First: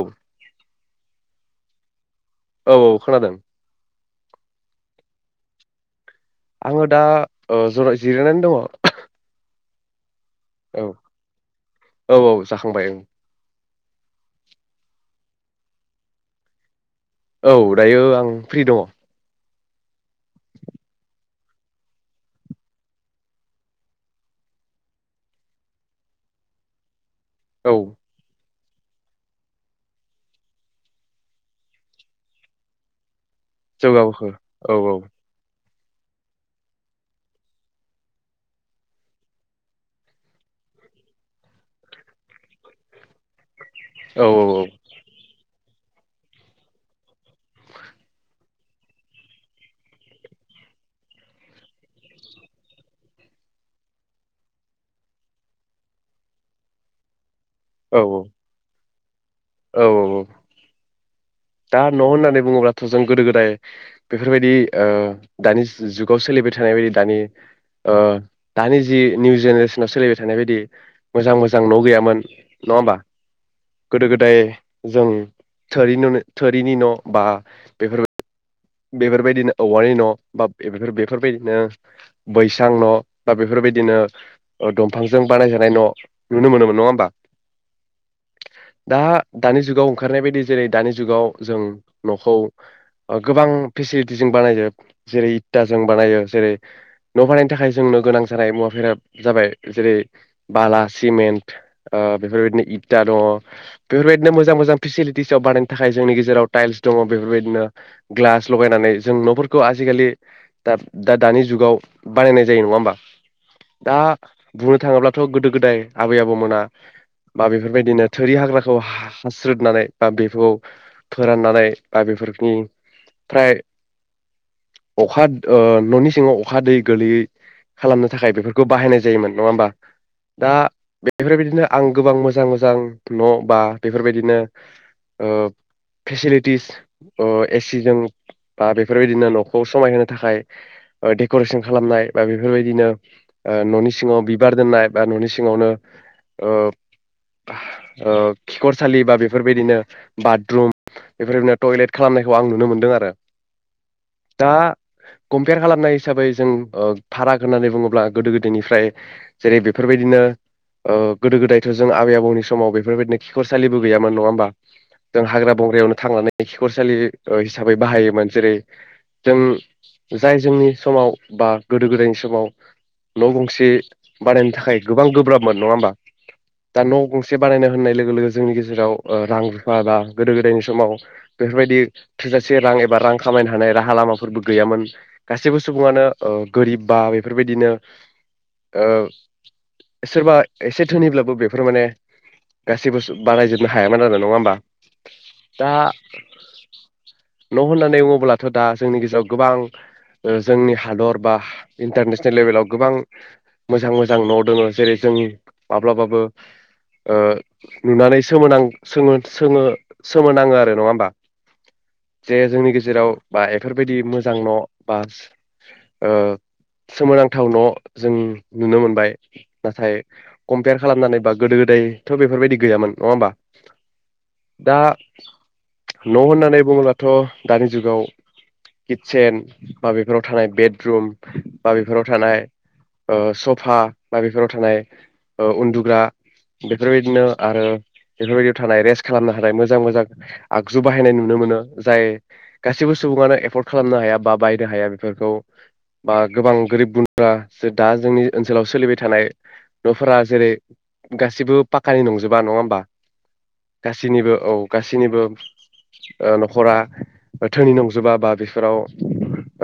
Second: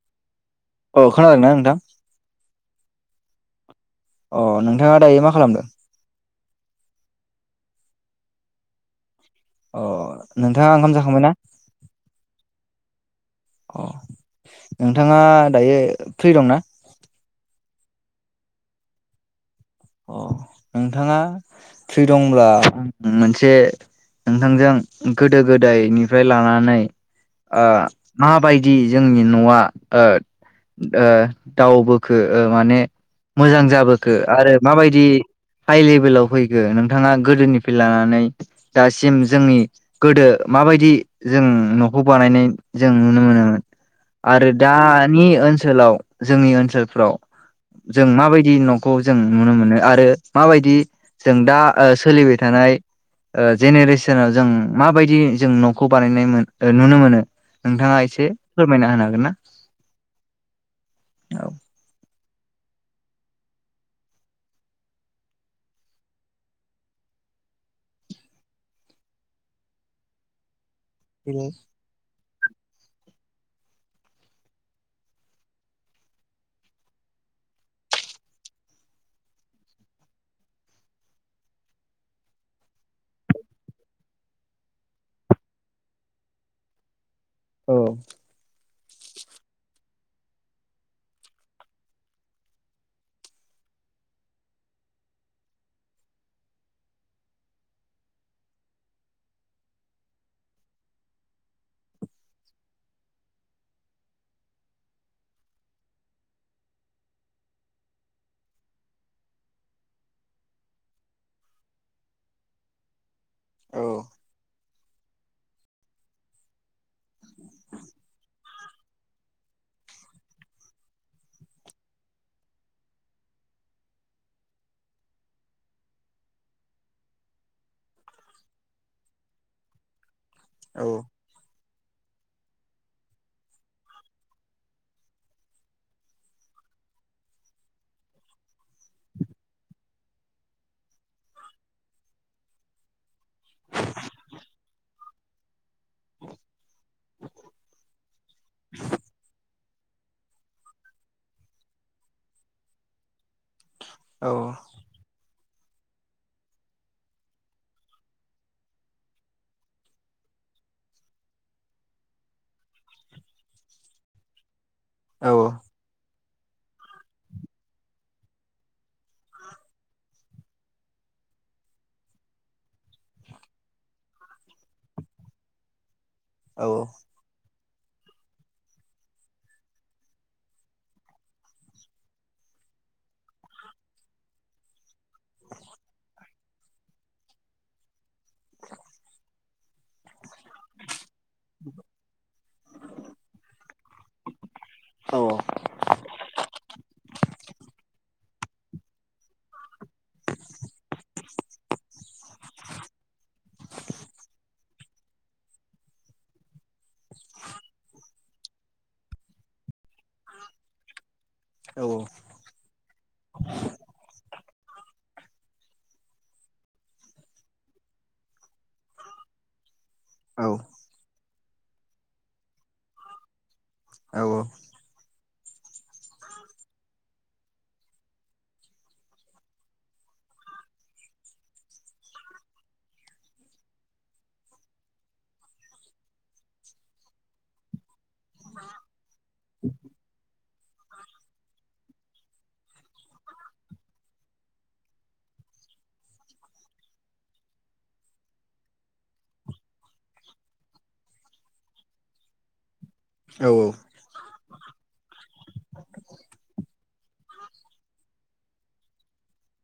औ अ खोनादोंना नोंथां औ औ खोनादों अ नोंथाङा दायो मा खालामदों आङो दा ओ जराय जिरायनानै दङ अ नोंथाङा औ ओंखाम जाखांबाय ना औ औ जाखांबाय ओं अ नोंथाङा दायो फ्रि दंना औ दायो आं फ्रि दङ अ नोंथाङा फ्रि दंब्ला मोनसे नोंथांजों गोदो गोदायनिफ्राय लानानै ओ औ मा बाय दि जोंनि नआ ओ ओ दाव बोखो ओ माने मोजां जाबोखो जौगाबोखो आरो औ औ माबायदि हाइ लेभेलाव फैखो नोंथाङा गोदोनिफ्राय लानानै दासिम जोंनि गोदो माबायदि जों नखौ बानायनाय जों नुनो मोनोमोन औ आरो औ दा नि ओनस ओनसोलाव जोंनि ओनसोलफ्राव जों माबायदि नखौ जों नुनो मोनो आरो माबायदि जों दा ओ सोलिबाय थानाय ओ जेनेरेसनाव जों माबायदि जों नखौ बानायनाय उम नुनो मोनो नोंथाङा औ एसे फोरमायना होनो हा [unintelligible] औ औ औ। दा न होननानै बुङोब्लाथ जों गोदो गोदाय बेफोरबायदि ओ दानि जु-जुगाव सोलिबाय थानाय बायदि दानि ओ दानि जि निउ जेनेरेसनाव सोलिबाय थानाय बायदि मोजां मोजां न गैयामोन। नङा होमबा गोदो गोदाय जों थोरि नुनो थोरिनि न बा बेफोरबा बेफोरबायदिनो औवानि न बाफोर बेफोरबायदिनो बैसां न बा बेफोरबायदिनो दंफांजों बानायजानाय न नुनो मोनोमोन नङा होमबा। अ। दा दानि जुगाव ओंखारनाय बायदि जेरै दानि जुगाव जों नखौ ओफ गोबां फेसिलिटिजों बानायो जेरै इदटाजों बानायो जेरै न बानायनो थाखाय जोंनो गोनां जानाय मुवाफोरा जाबाय जेरै बाला सिमेन्ट ओ बेफोरबायदिनो इता दङ बेफोरबायदिनो मोजां मोजां फेसिलिटिसआव बानायनो थाखाय जोंनि गेजेराव टाइल्स दङ बेफोरबायदिनो ग्लास लगायनानै जों नफोरखौ आजिखालि दा-दानि जुगाव बानायनाय जायो नङा होमबा औ दा बुद थाङोब्लाथ गोदो गोदाय आबै आबौमोना बा बेफोरबायदिनो थोरि हाग्राखौ हा-हास्रोदनानै बा बेखौ फोराननानै बा बेफोरनि फ्राय अखाद ओ ननि सिङाव अखा दै गोलैयै खालामनो थाखाय बेफोरखौ बाहायनाय जायोमोन नङा होमबा? दा औ बेफोरबायदिनो आं गोबां मोजां मोजां मोजां न बा बेफोरबायदिनो ओ फेसिलिटिस ओ एसिजों बा बेफोरबायदिनो नखौ समायहोनो थाखाय ओ डेकरेसन खालामनाय बा बेफोरबायदिनो ओ ननि सिङाव बिबार दोननाय बा ननि सिङावनो ओफ हा ओ खिखरसालि बा बेफोरबायदिनो बाथरुम बेफोरबायदिनो टयलेट खालामनाय खौ आं नुनो मोनदों आरो औ दा कम्प पेयार खालामनाय हिसाबै जों ओ फाराग होननानै बुङोब्ला गोदो गोदायनिफ्राय जेरै बेफोरबायदिनो ओ गोदो गोदायथ जों आबै आबौनि समाव बेफोरबायदिनो खिखरसालिबो गैयामोन नङा होमबा जों औ हाग्रा बंग्रायावनो थांनानै एखिखरसालि ओ हिसाबै बाहायोमोन जेरै जों जाय जोंनि समाव बा गोदो गोदायनि समाव न गंसे बानायनो थाखाय गोबां गोब्राबमोन नङा होमबा औ दा न गंसे बानायनो होननाय लोगो लोगो जोंनि गेजेराव ओ रां रुफा बा गोदो गोदायनि समाव बेफोरबायदि थोजासे रां एबा रां खामायनो हानाय राहा लामाफोरबो गैयामोन गासैबो सुबुङानो ओ गोरिब बा बेफोरबायदिनो औ। सोरबा एसे धोनिब्लाबो बेफोर माने गासिबो सुब बारायजोबनो हायामोन आरो नङा होमबा। औ दा न होननानै बुङोब्लाथ दा जोंनि गेजेराव गोबां ओ जोंनि हादर बा हा इन्टारनेसनेल लेभेलाव गोबां मोजां मोजां न दङो जेरै जों माब्लाबाबो ओ नुनानै सोमोनां सोङो-सोङो सोमोनाङो आरो नङा होमबा। औ औ। जे जोंनि गेजेराव बा एफोरबायदि मोजां न बा ओ सोमोनांथाव न जों नुनो मोनबाय नाथाय कमप्यार खालामनानै बाग गोदो गोदायथ बेफोरबायदि गैयामोन नङा होमबा औ अ। न होननानै होननानै बुङोबथ दानि जुगाव किटसेेन बाबेफोराव थानाय बेदरुम बाबेफोराव थानाय ओ सफा बाबेफोराव थानाय उन्दुग्रा बेफोरबायदिनो आरो बेफोरबायदियाव थानाय रेस्ट खालामनो हानाय मोजां मोजां आगजु बाहायनाय नुनो मोन मोनो जाय गासिबो सुबुङानो एफर्ड खालामनो हाया बा बायनो हाया बेफोरखौ बा गोबां गोरिब गुन्द्रा दा जोंनि ओनसोलाव सोलिबाय थानाय न'फोरा जेरै गासिबो पाक्कानि नंजोबा नङा होमबा? गासैनिबो औ गासैनिबो ओ नखरा धोनि नंजोबा बा बेफोराव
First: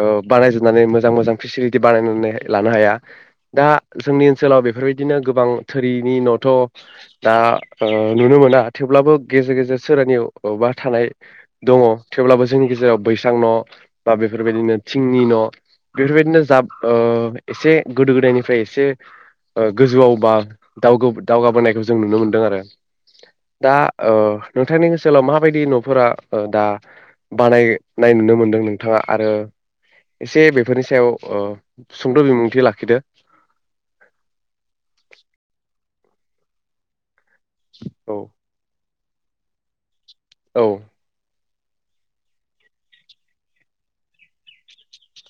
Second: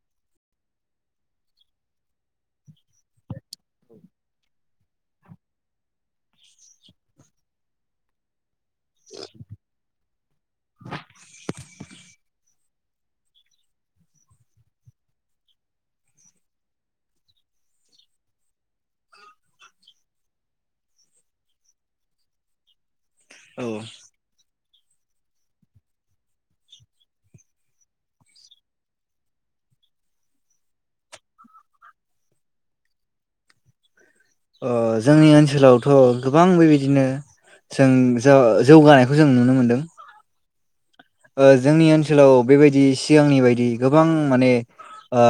ओ बानायजोबनानै मोजां मोजां फेसिलिटि बानायनानै लानो हाया। दा जोंनि ओनसोलाव बेफोरबायदिनो गोबां थोरिनि न'थ' दा ओ नुनो मोना थेवब्लाबो गेजेर गेजेर सोरनियावबा थानाय दङ। थेवब्लाबो जोंनि गेजेराव बैस्रा न' बा बेफोरबायदिनो थिंनि न' बेफोरबायदिनो जाब एसे गोदो गोदायनिफ्राय एसे गोजौआव बा दावगाबोनायखौ जों नुनो मोनदों आरो। दा ओ नोंथांनि ओनसोलाव माबायदि न'फोरा दा बानायनाय नुनो मोनदों नोंथाङा आरो एसे बेफोरनि सायाव ओ सुंद' बिबुंथि लाखिदो। ओ गोबां बेबादिनो औ जों ज-जौगानाय बेखौ जों नुनो मोन्दों। औ। ओ जोंनि ओनसोलाव बेबायदि सिगांनि बायदि गोबां माने ओ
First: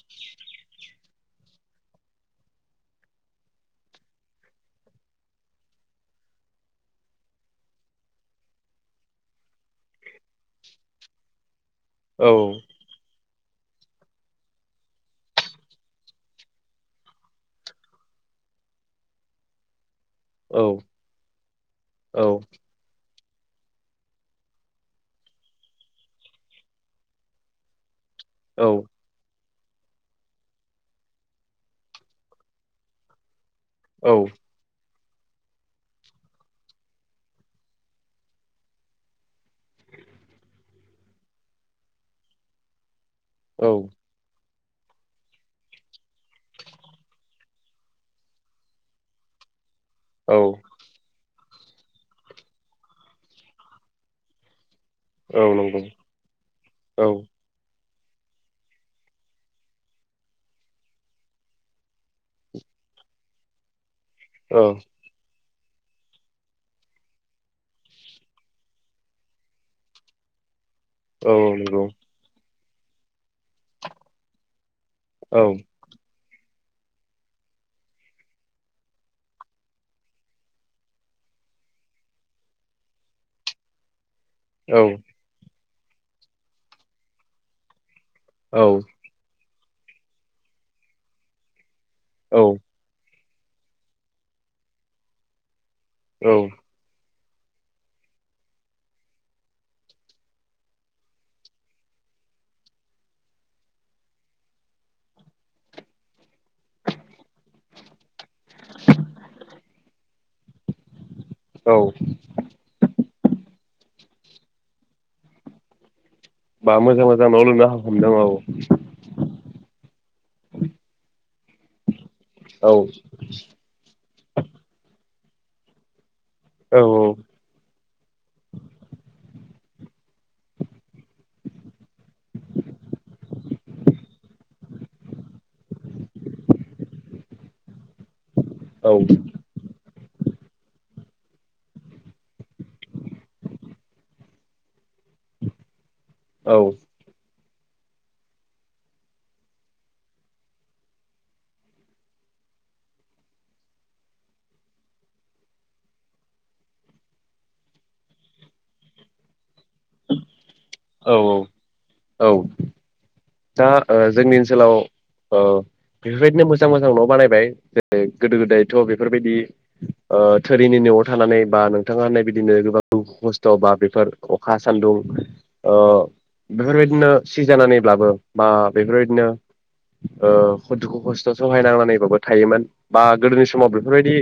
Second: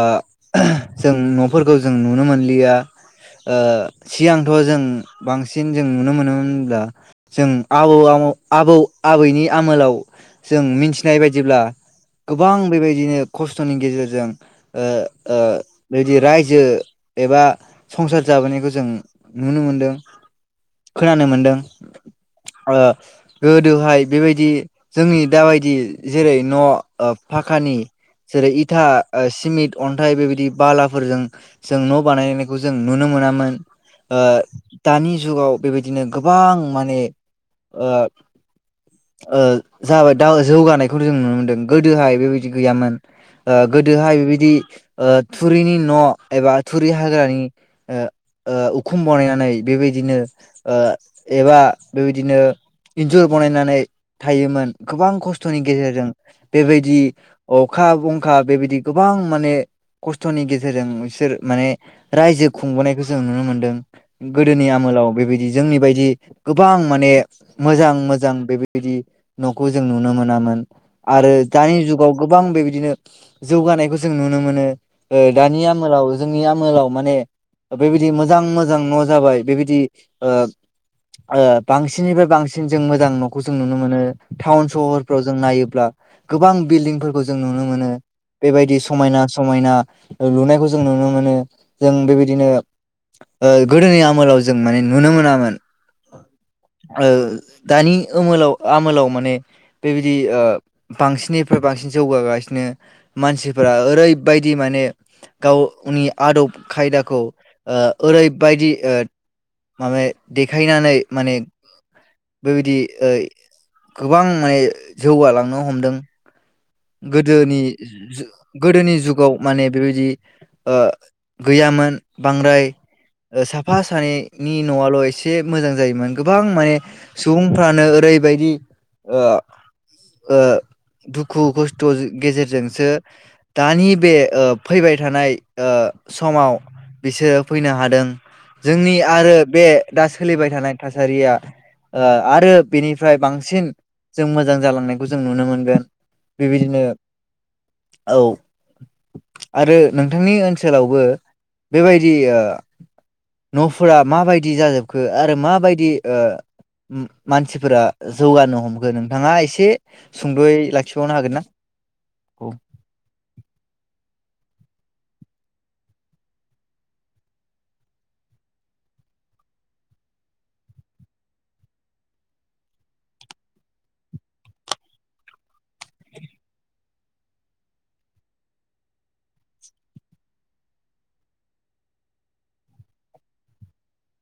जों न'फोरखौ जों नुनो मोनलिया। ओ सिगांथ' जों बांसिन जों नुनो मोनोमोन होनब्ला जों आमौ आमै आबौ आबैनि आमोलाव जों मिथिनाय बायदिब्ला औ गोबां बेबायदिनो खस्थ'नि गेजेरजों ओ ओ बिदि रायजो एबा संसार जाबोनायखौ जों नुनो मोनदों। खोनानो मोनदों औ ओ गोदोहाय बेबायदि जोंनि दाबायदि जेरै- न' फाक्कानि जेरै इथा ओ सिमिट अन्थाइ बेबायदि बालाफोरजों जों न' बानायनायखौ जों नुनो मोनामोन। ओ औ दानि जुगाव बेबायदिनो गोबां माने ओ ओ जाबाय दा जौगानायखौ जों नुनो मोन्दों, गोदोहाय बेबायदि गैयामोन। ओ औ गोदोहाय बेबायदि ओ थुरिनि न' एबा थुरि हाग्रानि ओ ओ उखुम बानायनानै बेबायदिनो औ ओ एबा बेबायदिनो इन्जुर बानायनानै थायोमोन। गोबां औ खस्थ'नि नंगौ गेजेरजों बेबायदि औ ओ अखा बंखा बेबायदि गोबां माने खस्थ'नि गेजेरजों बिसोर माने रायजो खुंबोनायखौ जों नुनो मोन्दों। औ गोदोनि आमोलाव बेबायदि जोंनि बायदि गोबां माने मोजां मोजां बेबायदि न'खौ जों नुनो मोनामोन आरो औ नंगौ दानि जुगाव गोबां बेबाय- दिनो जौगानायखौ जों नुनो मोनो। ओ औ दानि आमोलाव जोंनि आमोलाव माने बेबायदि मोजां मोजां न' जाबाय बेबायदि ओ ओ बांसिननिफ्राय बांसिन जों मोजां न'खौ जों नुनो मोनो। टाउन सहरफ्राव जों नायो ल्बा गोबां बिल्डिंफोरखौ जों नुनो मोनो। औ बेबायदि समायना-समायना लुनायखौ जों नुनो मोनो। जों बेबायदिनो औ गोदोनि आमोलाव जों माने नुनो मोनामोन। औ औ दानि ओमोलाव आमोलाव माने बेबायदि ओ बांसिननिफ्राय बांसिन जौगागासिनो मानसिफोरा ओरैबायदि माने गावनि आदब खायदाखौ ओ ओरैबायदि ओ माबे देखायनानै माने औ बेबादियै गोबां माने जौगालांनो हमदों। बा मोजां मोजां न' गोदोनि लुनो हमदों औ गोदोनि जुगाव माने बेबायदि ओ गैयामोन। बांद्राय औ साफा सानैनि न'आल' एसे [unintelligible] मोजां जायोमोन। गोबां माने औ सुबुंफ्रानो ओरैबायदि ओ दुख दुखु खस्थ गेजेरजोंसो दानि बे ओ फैबाय थानाय ओ समाव बिसोरो फैनो हादों। जोंनि आरो बे दा सोलिबाय थानाय थासारिया ओ आरो बेनिफ्राय बांसिन जों मोजां जालांनायखौ जों नुनो मोनगोन। औ बेबायदिनो औ आरो नोंथांनि ओनसोलावबो बेबायदि नफोरा माबायदि जाजोबखो आरो माबायदि ओ मानसिफोरा जौगानो हमखो नोंथाङा एसे सुंदयै ला औ औ औ दा जोंनि ओनसोलाव ओ बेफोरबायदिनो मोजां मोजां न' बानायबाय जेरै गोदो गोदायथ' बेफोरबायदि थोरिनि न'आव थानानै बा नोंथाङा होननाय बिदिनो गोबां खस्थ बा बेफोर अखा सान्दुं ओ बेफोरबायदिनो सि जानानैब्लाबो बा बेफोरबायदिनो ओ दुखु खस्थ सहायनांनानैबाबो थायोमोन बा गोदोनि समाव बेफोरबायदि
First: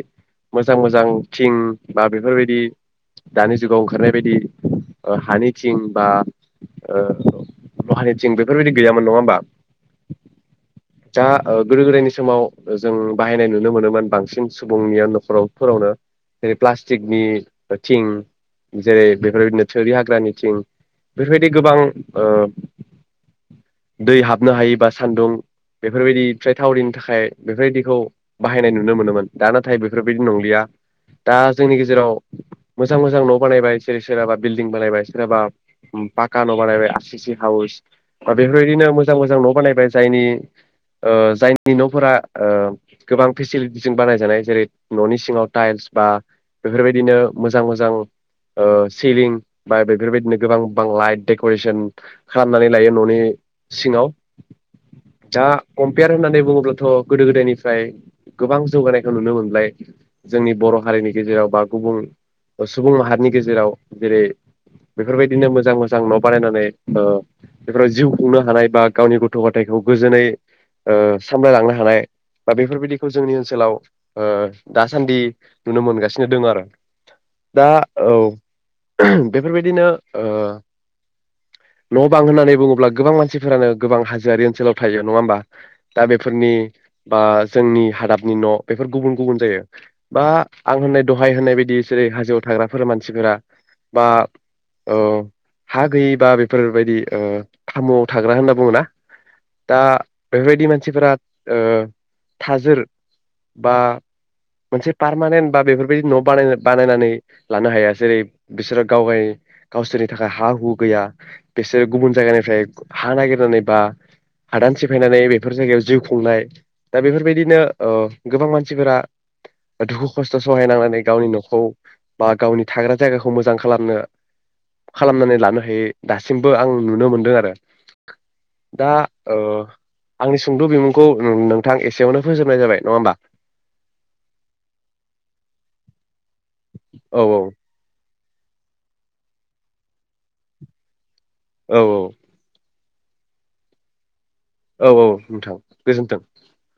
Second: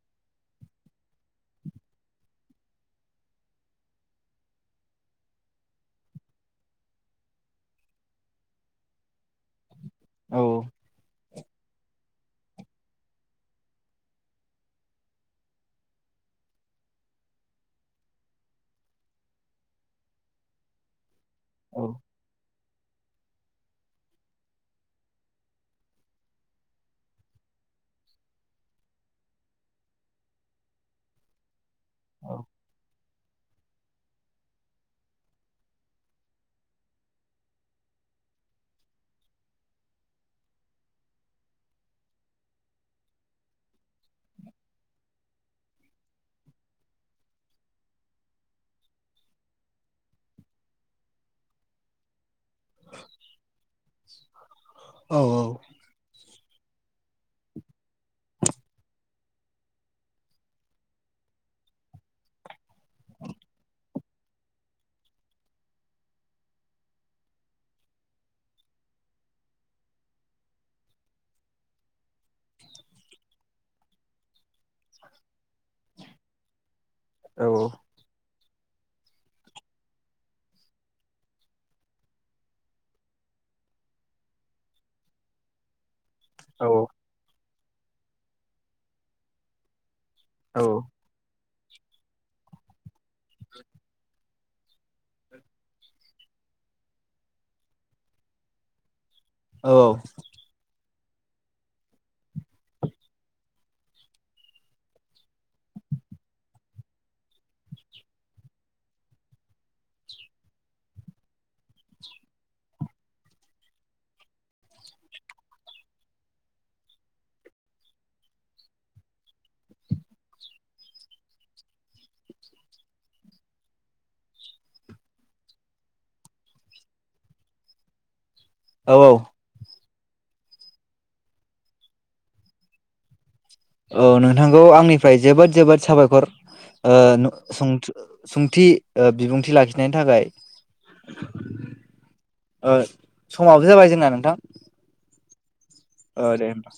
मोजां मोजां थिं बा बेफोरबायदि दानि जुगाव ओंखारनाय बायदि हानि थिं बा दहानि थं बेफोरबायदि गैयामोन नङा होमबा औ दा गोदो गोदायनि समाव जों बाहायनाय नुनो मोनोमोन बांसिन सुबुंनिया न'खरावफोरावनो जेरै प्लास्टिकनि थिं जेरै बेफोरबायदिनो थोरि हाग्रानि थिं बेफोरबायदि गोबां औ ओ दै हाबनो हायि बा सान्दुं बेफोरबायदि फ्राय थावरिनो थाखाय बेफोरबायदिखौ बाहायनाय नुनो मोनोमोन दा नाथाय बेफोरबायदि नंलिया दा जोंनि गेजेराव औ मोजां मोजां न बानायबाय जेरै सोराबा बिल्डिं बानायबाय सोरहाबा पाका न बानायबाय आर सि सि हाउस। बा बेफोरबायदिनो मोजां मोजां न बानायबाय जायनि ओ जायनि न फोरा ओ गोबां फेसिलिटिजों बानायजानाय जेरै ननि सिङाव टाइल्स बा बेफोरबायदिनो मोजां मोजां ओ सिलिं बा बेफोरबायदिनो गोबांलाइट देकरेसन खालामनानै न'नि सिङाव औ दा कम्पियार होननानै बुङोब्लाथ गोदो गोदायनिफ्राय गोबां जौगानायखौ नुनो मोनबाय जोंनि बर हारिनि गेजेराव बा गुबुन सुबुं माहारिनि गेजेराव जेरै बेफोरबायदिनो मोजां मोजां न बानायनानै ओ बेफोराव जिउ खुंनो हानाय बा गावनि गथ गथायखौ गोजोनै सामलायलांनो हानाय बा बेफोरबायदिखौ जोंनि ओनसोलाव दासान्दि नुनो मोनगासिनो दों आरो। औ दा औ बेफोरबायदिनो न बां होननानै बुङोब्ला गोबां मानसिफोरानो गोबां हाजोआि ओनसोलाव थायो नङा होमबा? दा बेफोरनि औ बा जोंनि हादाबनि न बेफोर गुबुन गुबुन जायो। बा आं होननाय दहाय होनाय बायदि बिसोरै हाजोआथाग्रा फोरमान मानसिफोरा बा औ हा गैयिबा बेफोरबायदि ओ खामुआव थाग्रा होनना बुङो ना? औ दा बेबायदि म मानसि थाजोर बा मोनसे पारमानेन्ट बा बेफोरबायदि न बानायनानै लानो हाया जेरै बिसोरो गाव गावसोरनि थाखाय हा हु गैया बिसोरो गुबुन जायगानि ओमफ्राय हा नागिरनानै बा हादान सिफायनानै बेफोर जायगायाव जिउ खुंनाय दा बेफोरबायदिनो गोबां मानसिफोरा दुखु खस्थ सहायनांनानै गावनि नखौ बा गावनि थाग्रा जायगाखौ मोजां खालामनो खालामनानै लानो हायै दासिमबो आं नुनो मोनदों आरो। [unintelligible] दा औ ओ आंनि सुंद बिमुंखौ नोंथां एसेयावनो फोजोबनाय जाबाय, नङा होमबा? औ नोंथांखौ आंनिफ्राय जोबोद जोबोद साबायखर आ औ न सं सुंथि बिबुंथि लाखिनायनि थाखाय औ औ समाबो जाबाय जोंना नोंथां। औ औ नोंथां। गोजोन्थों औ दे होनोमबा।